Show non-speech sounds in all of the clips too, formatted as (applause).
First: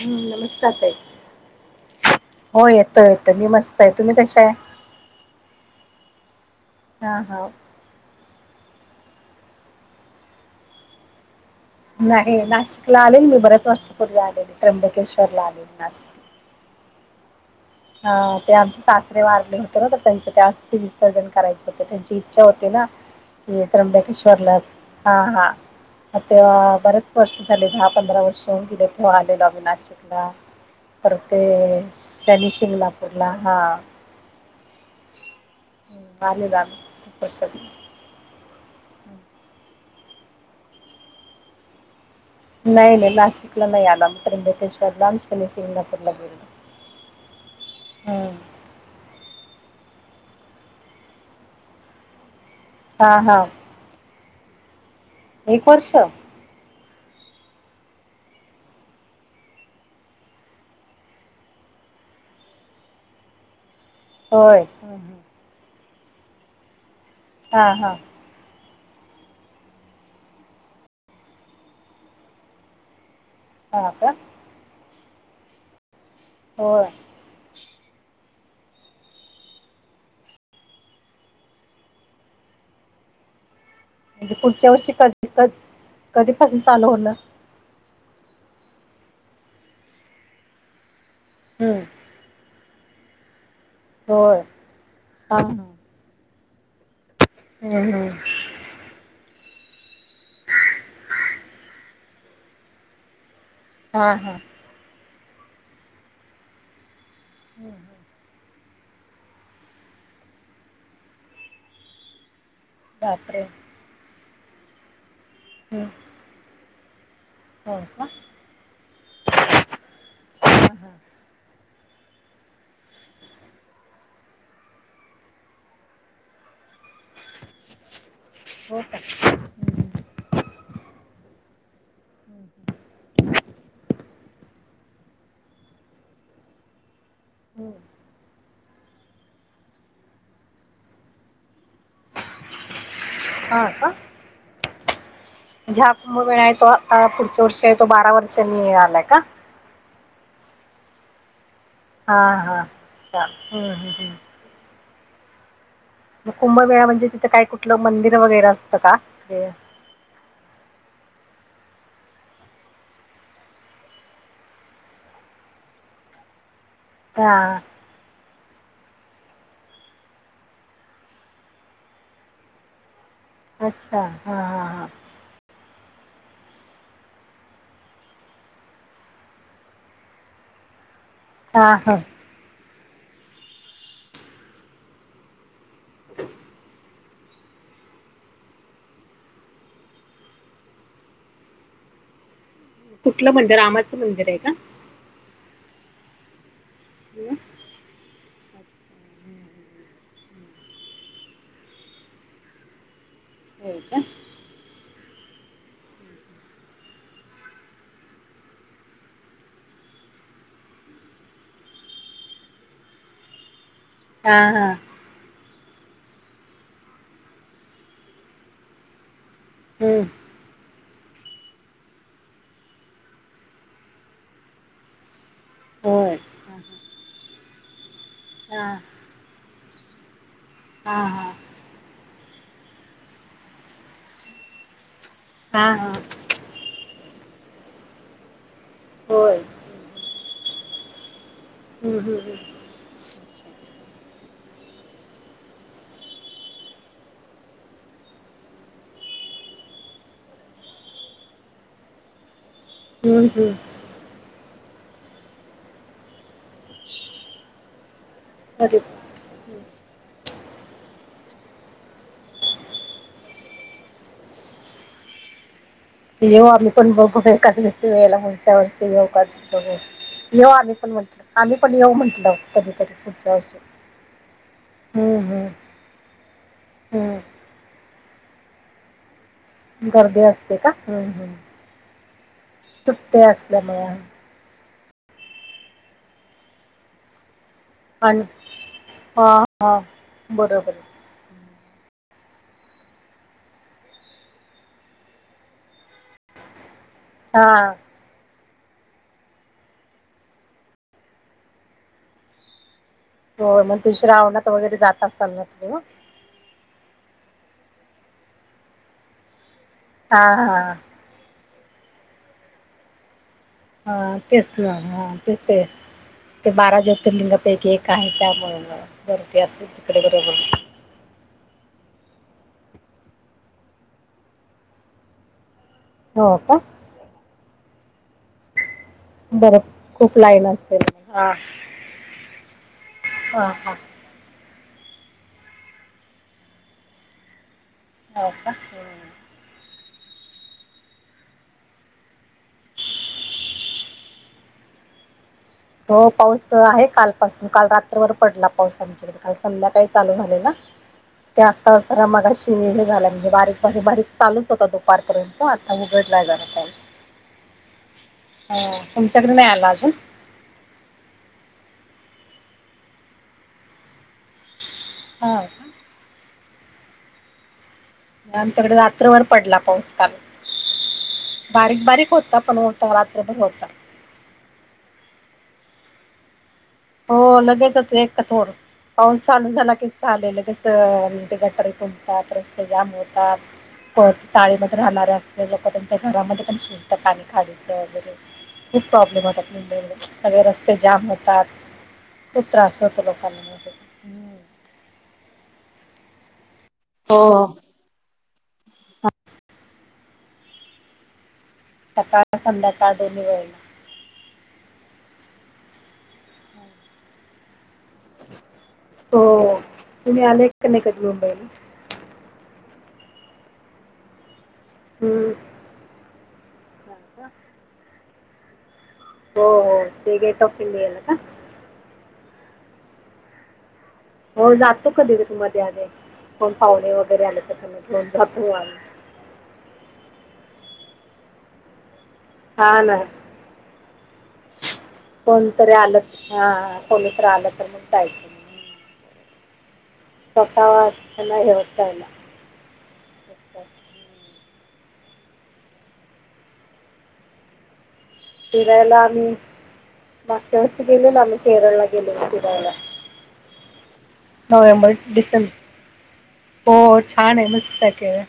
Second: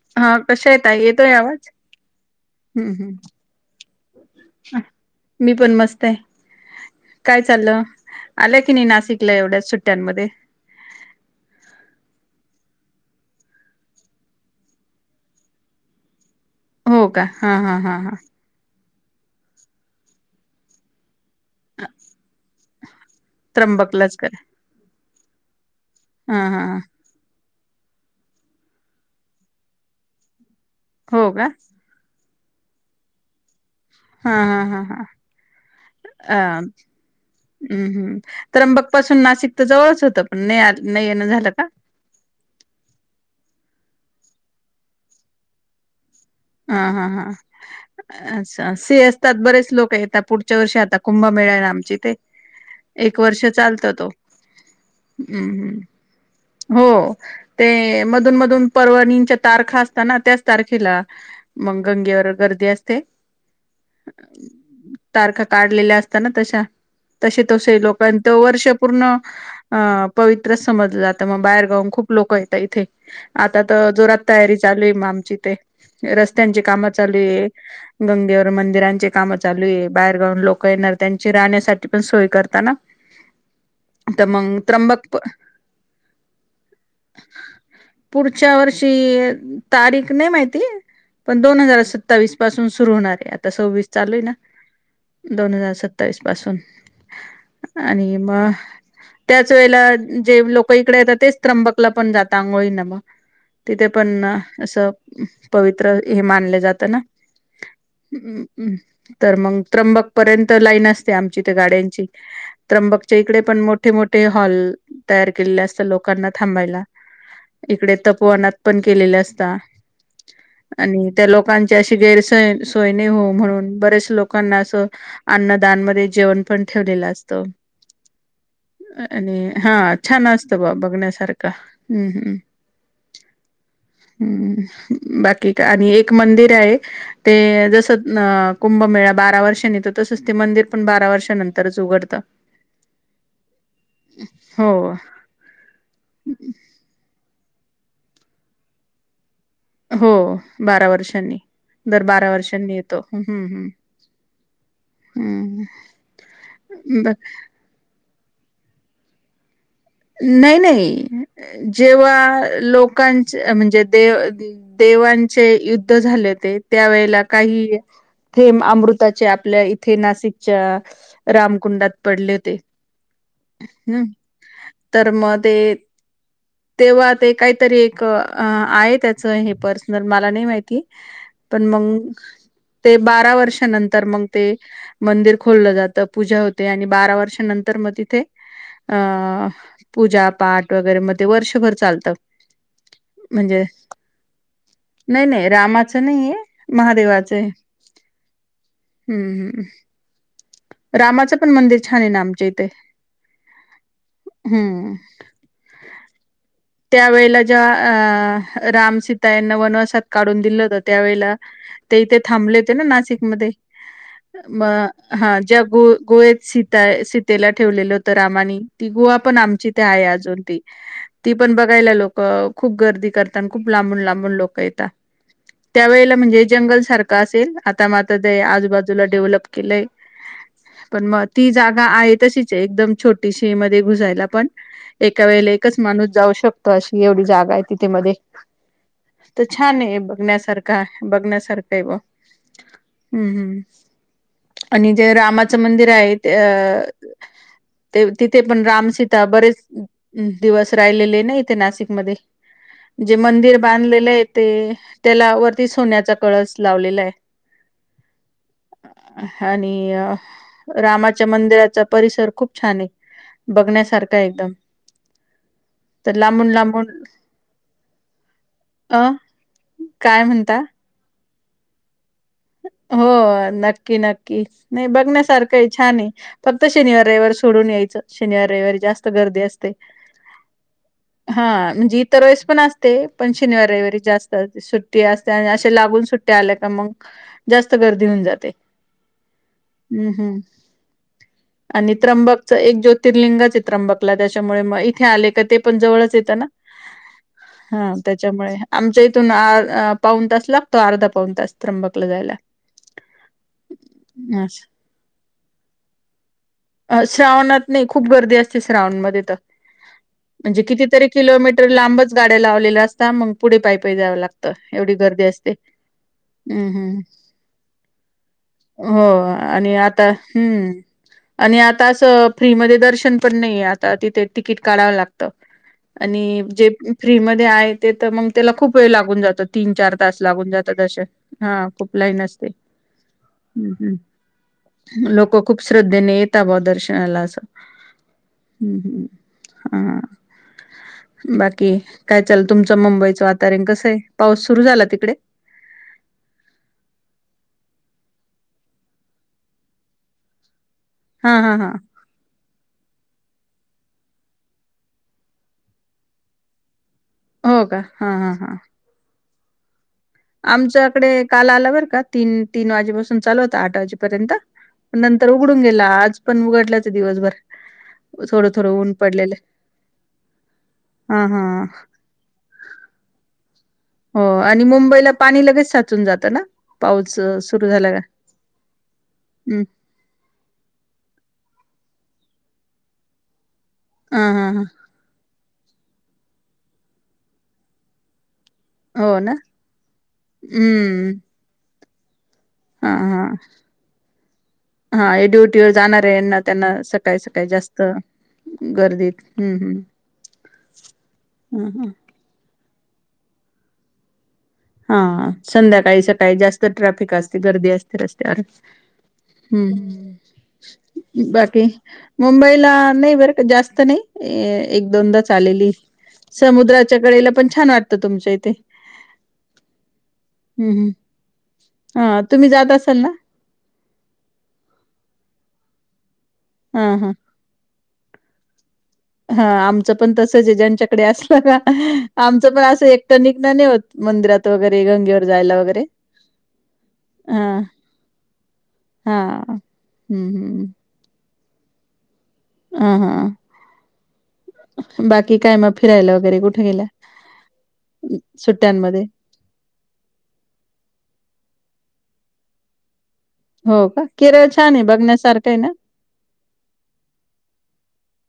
हम्म, हा कशा नमस्कार ताई. येतय येतोय आवाज. हो हम्म येतोय येतोय मी मस्त आहे तुम्ही कशा आहे? हम्म मी पण मस्त हा काय हा चाललं. आलं की नाही नाशिकला एवढ्या सुट्ट्यांमध्ये नाही नाशिकला आलेल मी बऱ्याच वर्षपूर्वी आलेल त्र्यंबकेश्वरला आलेल नाशिकला. हो का. हा ते आमचे सासरे मारले होते ना त्यांचे ते अस्ती विसर्जन कराय हो त्यांची इच्छा होती ना की त्र्यंबकलाच का त्र्यंबकेश्वरलाच हा हा. हा हा तेव्हा हा. बरेच वर्ष झाले दहा, पंधरा वर्ष होऊन गेले तेव आलेलो आम्ही नाशिकला. हो परते का ते शनिशिंगणापूरला. हा हा हा. हम्म, अ आलेलो हम् आम्ही खूप वर्षांनी हम्म त्र्यंबक पासून नाशिक तर जवळच होतं, पण नाही आ नाही येन झालं का. नाही नाही नासिकला नाही आला म तंबकेश्वर ला आणि शनिशिंगणापूर ला. हा हा हा हम्म अच्छा अ से असतात बरेच लोक. का आता पुढच्या वर्षी आता कुंभ मेळा आहे, ना आमच्या इथे. हा एक वर्ष हा चालतं तो हम्म एक हम्. वर्ष हो ते मधून मधून परवाणीच्या तारखा असत ना त्याच तारखेला. मग गंगेवर गर्दी असते, होय हं, हं. तारखा काढलेल्या अस . त्यांना तशा तसे हा तसे हा लोकां त वर्ष. पूर्ण अ पवित्र समजलं जातं मग बाहेरगाऊन खूप लोक येतात इथे. आता हा तर का जोरात तयारी चालू आहे, मग आमची ते. रस्त्यांची होय कामं चालू आहे गंगेवर. मंदिरांची काम चालू आहे, बाहेरगाऊन लोक येणार त्यांची राहण्यासाठी पण सोय करताना. (inaudible) तर म्हणजे मग पुढच्या वर्षी त्र्यंबक कधी कधी कधीपसून चालू होणार. पुढच्या वर्षी तारीख नाही माहिती पण दोन हम्म हजार सत्तावीस पासून. सुर होणार आहे, आता सव्वीस चालू आहे, ना होय हा हा दोन हजार हम्म सत्तावीस पासून. हम्म आणि म त्याच वेळेला जे लोक इकडे येतात तेच त्र्यंबकला पण जातात आंघोळी मग. तिथे हा पण हा असं पवित्र हे मानलं जात ना. हम्म हम्म तर मग त्र्यंबक पर्यंत लाईन असते, आमची ते गाड्यांची. त्र्यंबकच्या इकडे बापरे पण मोठे, मोठे हॉल तयार केलेले हम्म असतात लोकांना थांबायला. इकडे हो का तपवानात पण केलेले असता हा हा आणि त्या लोकां च्याशी गैरस सोय सोयने हो म्हणून बरेच लोकांना असं अन्नदानमध्ये जेवण. पण ठेवलेला असतो. हो का आणि हा हम्म छान असतं बा बघण्यासारखा. हम्म हम्मम हम्. बाकी आणि एक मंदिर आहे, ते हम्म जस अ. कुंभमेळा बारा वर्षांनीेतो तसच ते मंदिर पण बारा वर्षानंतरच उघडत. हा का. हो. ज्या कुंभ वेळा आहे, तो आ पुढच्या वर्ष आहे, तो बारा वर्षनी आलाय का हो बारा वर्षांनी. दर बारा वर्षांनी येतोम् हम्म हम्म हम्म. कुंभमेळा म्हणजे ब तिथं काय कुठलं मंदिर वगैरे असतं का. नाही नाही. जेव्हा लोकांच म्हणजे देव देवांचे युद्ध झाले ते. त्या वेळेला हा काही. थेंब अमृताचे आपल्या इथे नाशिकच्या रामकुंडात पडले होते. (inaudible) अच्छा हा हा हा. मध्ये. तेव्हा ते काहीतरी एक आहे, त्याच हे पर्सनल मला नाही माहिती. पण हा हा हा. मंग. ते बारा वर्षानंतर मग ते मंदिर खोलोललं जातं पूजा होते आणि बारा वर्षानंतर. तर मग तिथे अ. पूजा पाठ वगैरे मध्ये वर्षभर चालतं. कुठलं मंदिर म्हणजे रामाचं मंदिर आहे का? नाही नाही रामा नाही आहे महादेवाच हं. हम्मम्. रामाचं पण मंदिर छान आहे ना आमच्या इथे होय का हम्म. (inaudible) त्यावेेळेला ज्या अ रामसीता यांना वनवासात काढून दिलं होत त्यावेेळेला ते इथे थांबले हो ते ना नाशिकमध्येध्ये हा हा. गवीला ठेवलेलं होत रामा ग. पण आमची ते हम्म आहे अजून ती ती पण बघायला लोक खूप गर्दी करत आणि खूप लांबून लांबून लोक येतात. त्यावेेळेला होय. म्हणजे जंगल सारखं असेल आता मात ते हा आजूबाजूला डेव्हलप केलंय. हा पण म हा ती जागा आहे तशीच एकदम छोटीशी मध्ये घुसायला पण एका वेळे हा एकच हा माणूस जाऊ शकतो. एवढी जागा आहे तिथे मध्ये होय. तर छान आहे बघण्यासारखा बघण्यासारखा हम्म हम्म. आणि जे रामाचं मंदिर आहे अ ते तिथे पण रामसीता बरेच दिवस राहिलेले ना इथे नाशिक मध्ये जे हम्म हम्म मंदिर बांधलेलं आहे. ते त्याला वरती सोन्याचा कळस लावलेला आहे. अरे आणि रामाच्या मंदिराचा परिसर खूप छान आहे. बघण्यासारखा एकदम तर येऊ लांबून आम्ही लांबून पण बघू एका वयला वरच्या वरचे अ येऊ का बघू. काय येऊ म्हणता? आम्ही पण म्हटलं आम्ही पण येऊ म्हटलं कधीतध हो नक्की नक्की नाही हम्म हम्म बघण्यासारखं आहे छान आहे फक्त शनिवार हम्म. रविवार सोडून यायचं. शनिवार रविवारी जास्त गर्दी असते. गर्दी असते का? हम्म हम्म. हा म्हणजे इतर वेस पण असते सुट्ट्या पण असल्यामुळे शनिवार जास्त सुट्ट. सुट्टी असते आणि असे लागून सुट्ट आल्या का मग जास्त गर्दी आणि होऊन जाते हा हम्म हम् बरोबर आहे. आणि चित्रंबकच एक ज्योतिर्लिंग चित्रंबकला त्याच्यामुळे मग इथे आले का ते पण जवळच येतं ना. हा त्याच्यामुळे आमच्या इथून पाऊन तास लागतो अर्धा पाऊन तास त्रंबकलं जाायला. होय मग तुशी रावणात वगैरे जात असाल ना तुम्ही म श्रावणात नाही खूप गर्दी असते श्रावणमध्ये तर हा हा म्हणजे कितीतरी किलोमीट लांबच गाड्या लावलेल्या असता मग पुढे पायपी जावं हा तेच लागतं ना एवढी हा गर्दी तेच असते. ते ते हम्म बारा हम्म ज्योतिर्लिंगापैकी एक आहे त्यामुळे हो मग गर्दी आणि असेल तिकडे आता बरोबर. हम्म आणि आता असं फ्रीमध्ये दर्शन पण नाहीे आता तिथे तिकीट काढावं लागत. हो आणि का? जे फ्रीमध्ये आहे ते तर मग तर खूप खूप वेळ लागून जातात. बरं तीन चार तास खूप लाईन लागून जातात. असेल असे, हा.. खूप लाईन असते. ह हम्म हा. लोक खूप श्रद्धेने येत बा दर्शनाला. हो का? हां. बाकी काय चाललं? तुमचं मुंबईच वातावरण कसं आहे? पाऊस सुरू झाला तिकडे. हो, पाऊस आहे काल पासून. काल रात्रभर पडला पाऊस आमच्याकडे काल संध्याकाळी चालू झालेला. हा ते हा हा आता जरा मगाशी हे झालं. म्हणजे बारीक बारीक बारीक चालूच होता दुपारपर्यंत आता उघडलाय जरा पाऊस हो का हा हा हा. चंद्र नाही आला अजून आमच्याकडे काल आला बर का तीन तीन वाजेपासून चालू होता आठ वाजे पर्यंत नंतर हा उघडून का गेला. आज पण उघडलाच दिवसभर. थोडं थोडं आमच्याकडे ऊन रात्रभर पडलेलं पडला पाऊस काल. हा हा बारीक बारीक होता पण होता, रात्रभर होता. हो आणि मुंबईला पाणी लगेच साचून जातं ना? पाऊस हो अ, सुरू झाला लगेचच का इतका थोड पाऊस चालू हम्म झाला की झाले लगेच गटारी तुबतात, रस्ते जाम होतात, हा परत हा हा चाळीमध्ये राहणारे लोक त्यांच्या घरामध्ये पण शिरत पाणी खाडीच वगैरे. खूप हो प्रॉब्लेम ना होतात मुंबईमध्ये सगळे रस्ते जाम हम्म होतात. खूप त्रास हा होतो हा लोकांना माहिती हा, हे ड्युटीवर जाणार त्यांना त्यांना सकाळी सकाळी हो. जास्त गर्दीत हम्म हम्म. (inaudible) ह सकाळ संध्याकाळ दोन्ही वेळेला हा संध्याकाळी सकाळी जास्त ट्रॅफिक असते, गर्दी असते रस्त्यावर हो हम्म तुम्ही आले का नाही कधी ह्, मुंबईला? बाकी मुंबईला नाही बरं का जास्त नाही एक दोनदाच हम्म. आलेली समुद्रात च्याकडेला पण छान वाटतं तुमच्या इथे. हो हो ते गेट ऑफ हम्म इंडियाला का? हा तुम्ही जात असाल ना? हो जातो कधी कधी मध्ये अध्ये कोण हा पाहुणे वगैरे आले तर घेऊन जातो आम्ही. हा आमचं पण तसंच आहे ज्यांच्याकडे असलं ना आमचं पण हा असं ना एकट निघणं नाही होत मंदिरात वगैरे गंगेवर जायला वगैरे कोण तर आलं तर मग जायचं. हा. स्वतः नाही होत जायला. ह ह हा. बाकी काय मग फिरायला वगैरे कुठे गेलाय? फिरायला आम्ही मागच्या वर्षी गेलेलो आम्ही केरळला गेलेलो फिरायला. हो का? केरळ छान आहे नोव्हेंबर -डिसेंबर बघण्यासारखं आहे ना? हो छान आहे, मस्त आहे केरळ.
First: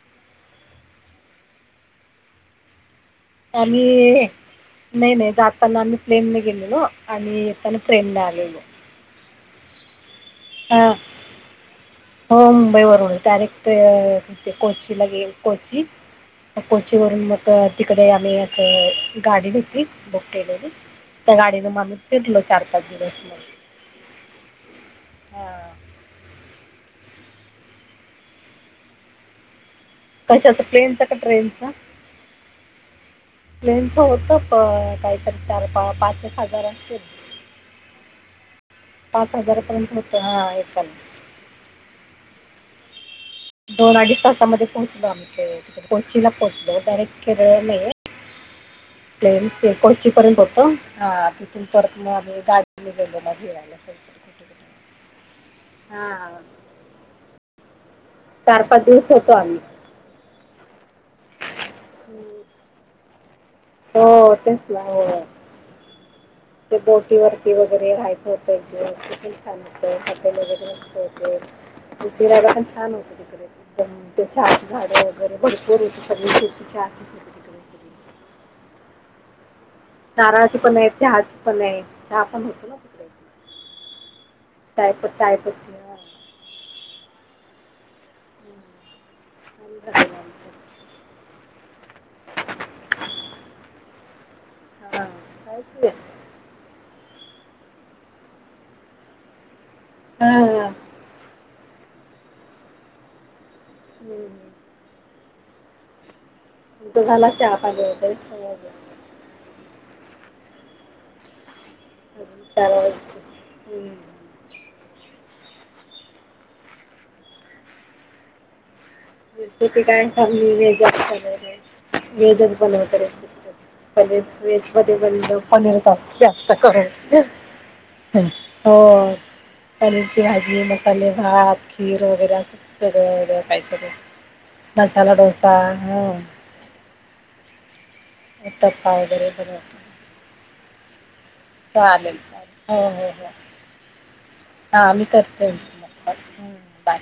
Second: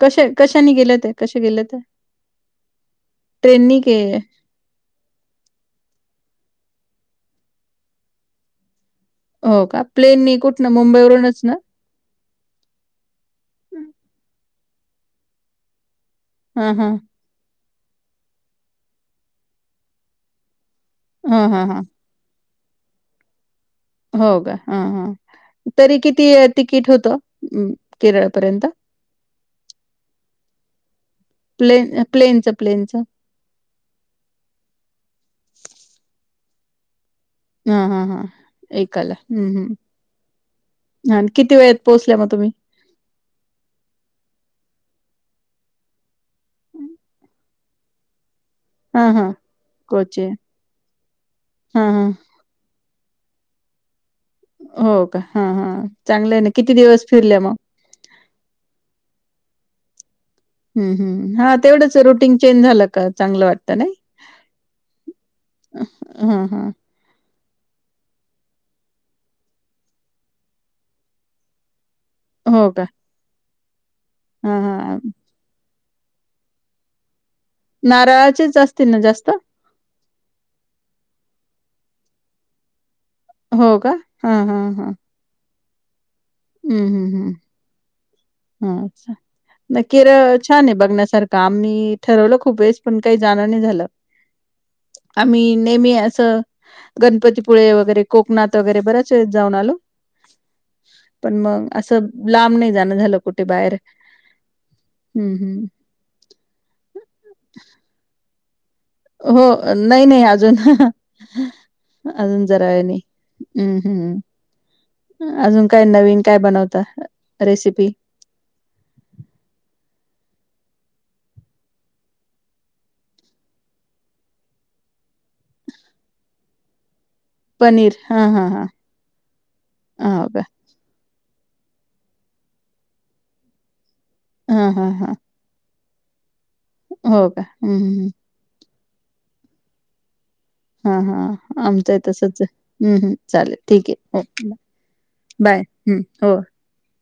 कसे, कशाने गेले होते? कसे गेले होते? आम्ही नाही नाही जाताना आम्ही प्लेन ने गेलेलो आणि येताना ट्रेनने आलेलो. हो का प्लेननी कुठन हां मुंबईवरूनच ना? हो मुंबईवरून डायरेक्ट ते कोचीला गेलो कोची हां, हां. कोचीवरून मग तिकडे आम्ही असं गाडी घेतली बुक केलेली. त्या हां, हां, गाडीन हां. मग फिरलो चार पाच दिवस मग! हो का हा हा हां तरी किती तिकीट होत केरळपर्यंत? कशाच प्लेन च? प्लेन प्लेनचं प्लेनचं! प्लेनच होत प काहीतरी चार पा पाच एक हजार असेल. हा हा हा एकाला पाच हम्म हजारापर्यंत होतं हां एकाला हम्म. आणि किती वेळेत पोहोचल्या मग तुम्ही? दोन अडीच तासामध्ये पोहोचलो आम्ही ते त कोचीला पोहोचलो डारेक्ट केरळ नाही. (inaudible) हा हा प्लेन ते कोची कोचे पर्यंत होतो, ह तिथून हा परत हा मग आम्ही गाडी म फिरायला सोप्प हो का हा हा चांगलं आहे ना, किती दिवस फिरल्या मग? चार पाच दिवस होतो आम्ही! ह् ह हा तेवढंच रुटीन चेंज झालं का चांगलं वाटत. हो तेच नाही हा हा ते बोटीवर. वगैरे राहायचं होतं छान होतल वगैरे त होते (unintelligible) राला पण हो का छान होत तिकडे दम त्या हा आज हा झाडं वगैरे ब सग (unintelligible) शेती चार नारळाचीच असतील ना जास्त. नारळाची पण आहे, चहाची पण आहे चहा पण होते ना तिकडं. हो का हा हा हा (unintelligible) हम्म हम्म हम्म अच्छा नाही हा. केरळ छान आहे बघण्यासारखं आम्ही ठरवलं खूप वेळेस पण काही. जाण नाही झालं हा आम्ही कायच आहे नेहमी असं गणपती पुळे वगैरे कोकणात वगैरे बराच जाऊन आलो हा हा. पण मग. असं लांब नाही जाणं झालं कुठे बाहेर. हम्म हम्म हम् झाला चहा पाणी वगैरे अजून हो नाही नाही अजून. अजून जरा चार वेळानी वाजते. हम्म हम्म. अजून काय नवीन काय बनवता रेसिपी. ती कायली व्हेजत व्हेजच बनवत. प व्हेजमध्ये पनीर जात जास्त करू. पनीर हा हा हा हो पनीरची हो का भाजी मसाले. भात, खीर वगैरे अस वेग वेगळं काहीतरी हा हा हा मसाला डोसा. हो हो का हम्मम उतपा वगैरे बनवतात. हा हा आमच आहे तसच हम् हम चालेल ठीक आहे ओके. हा मी करते बाय.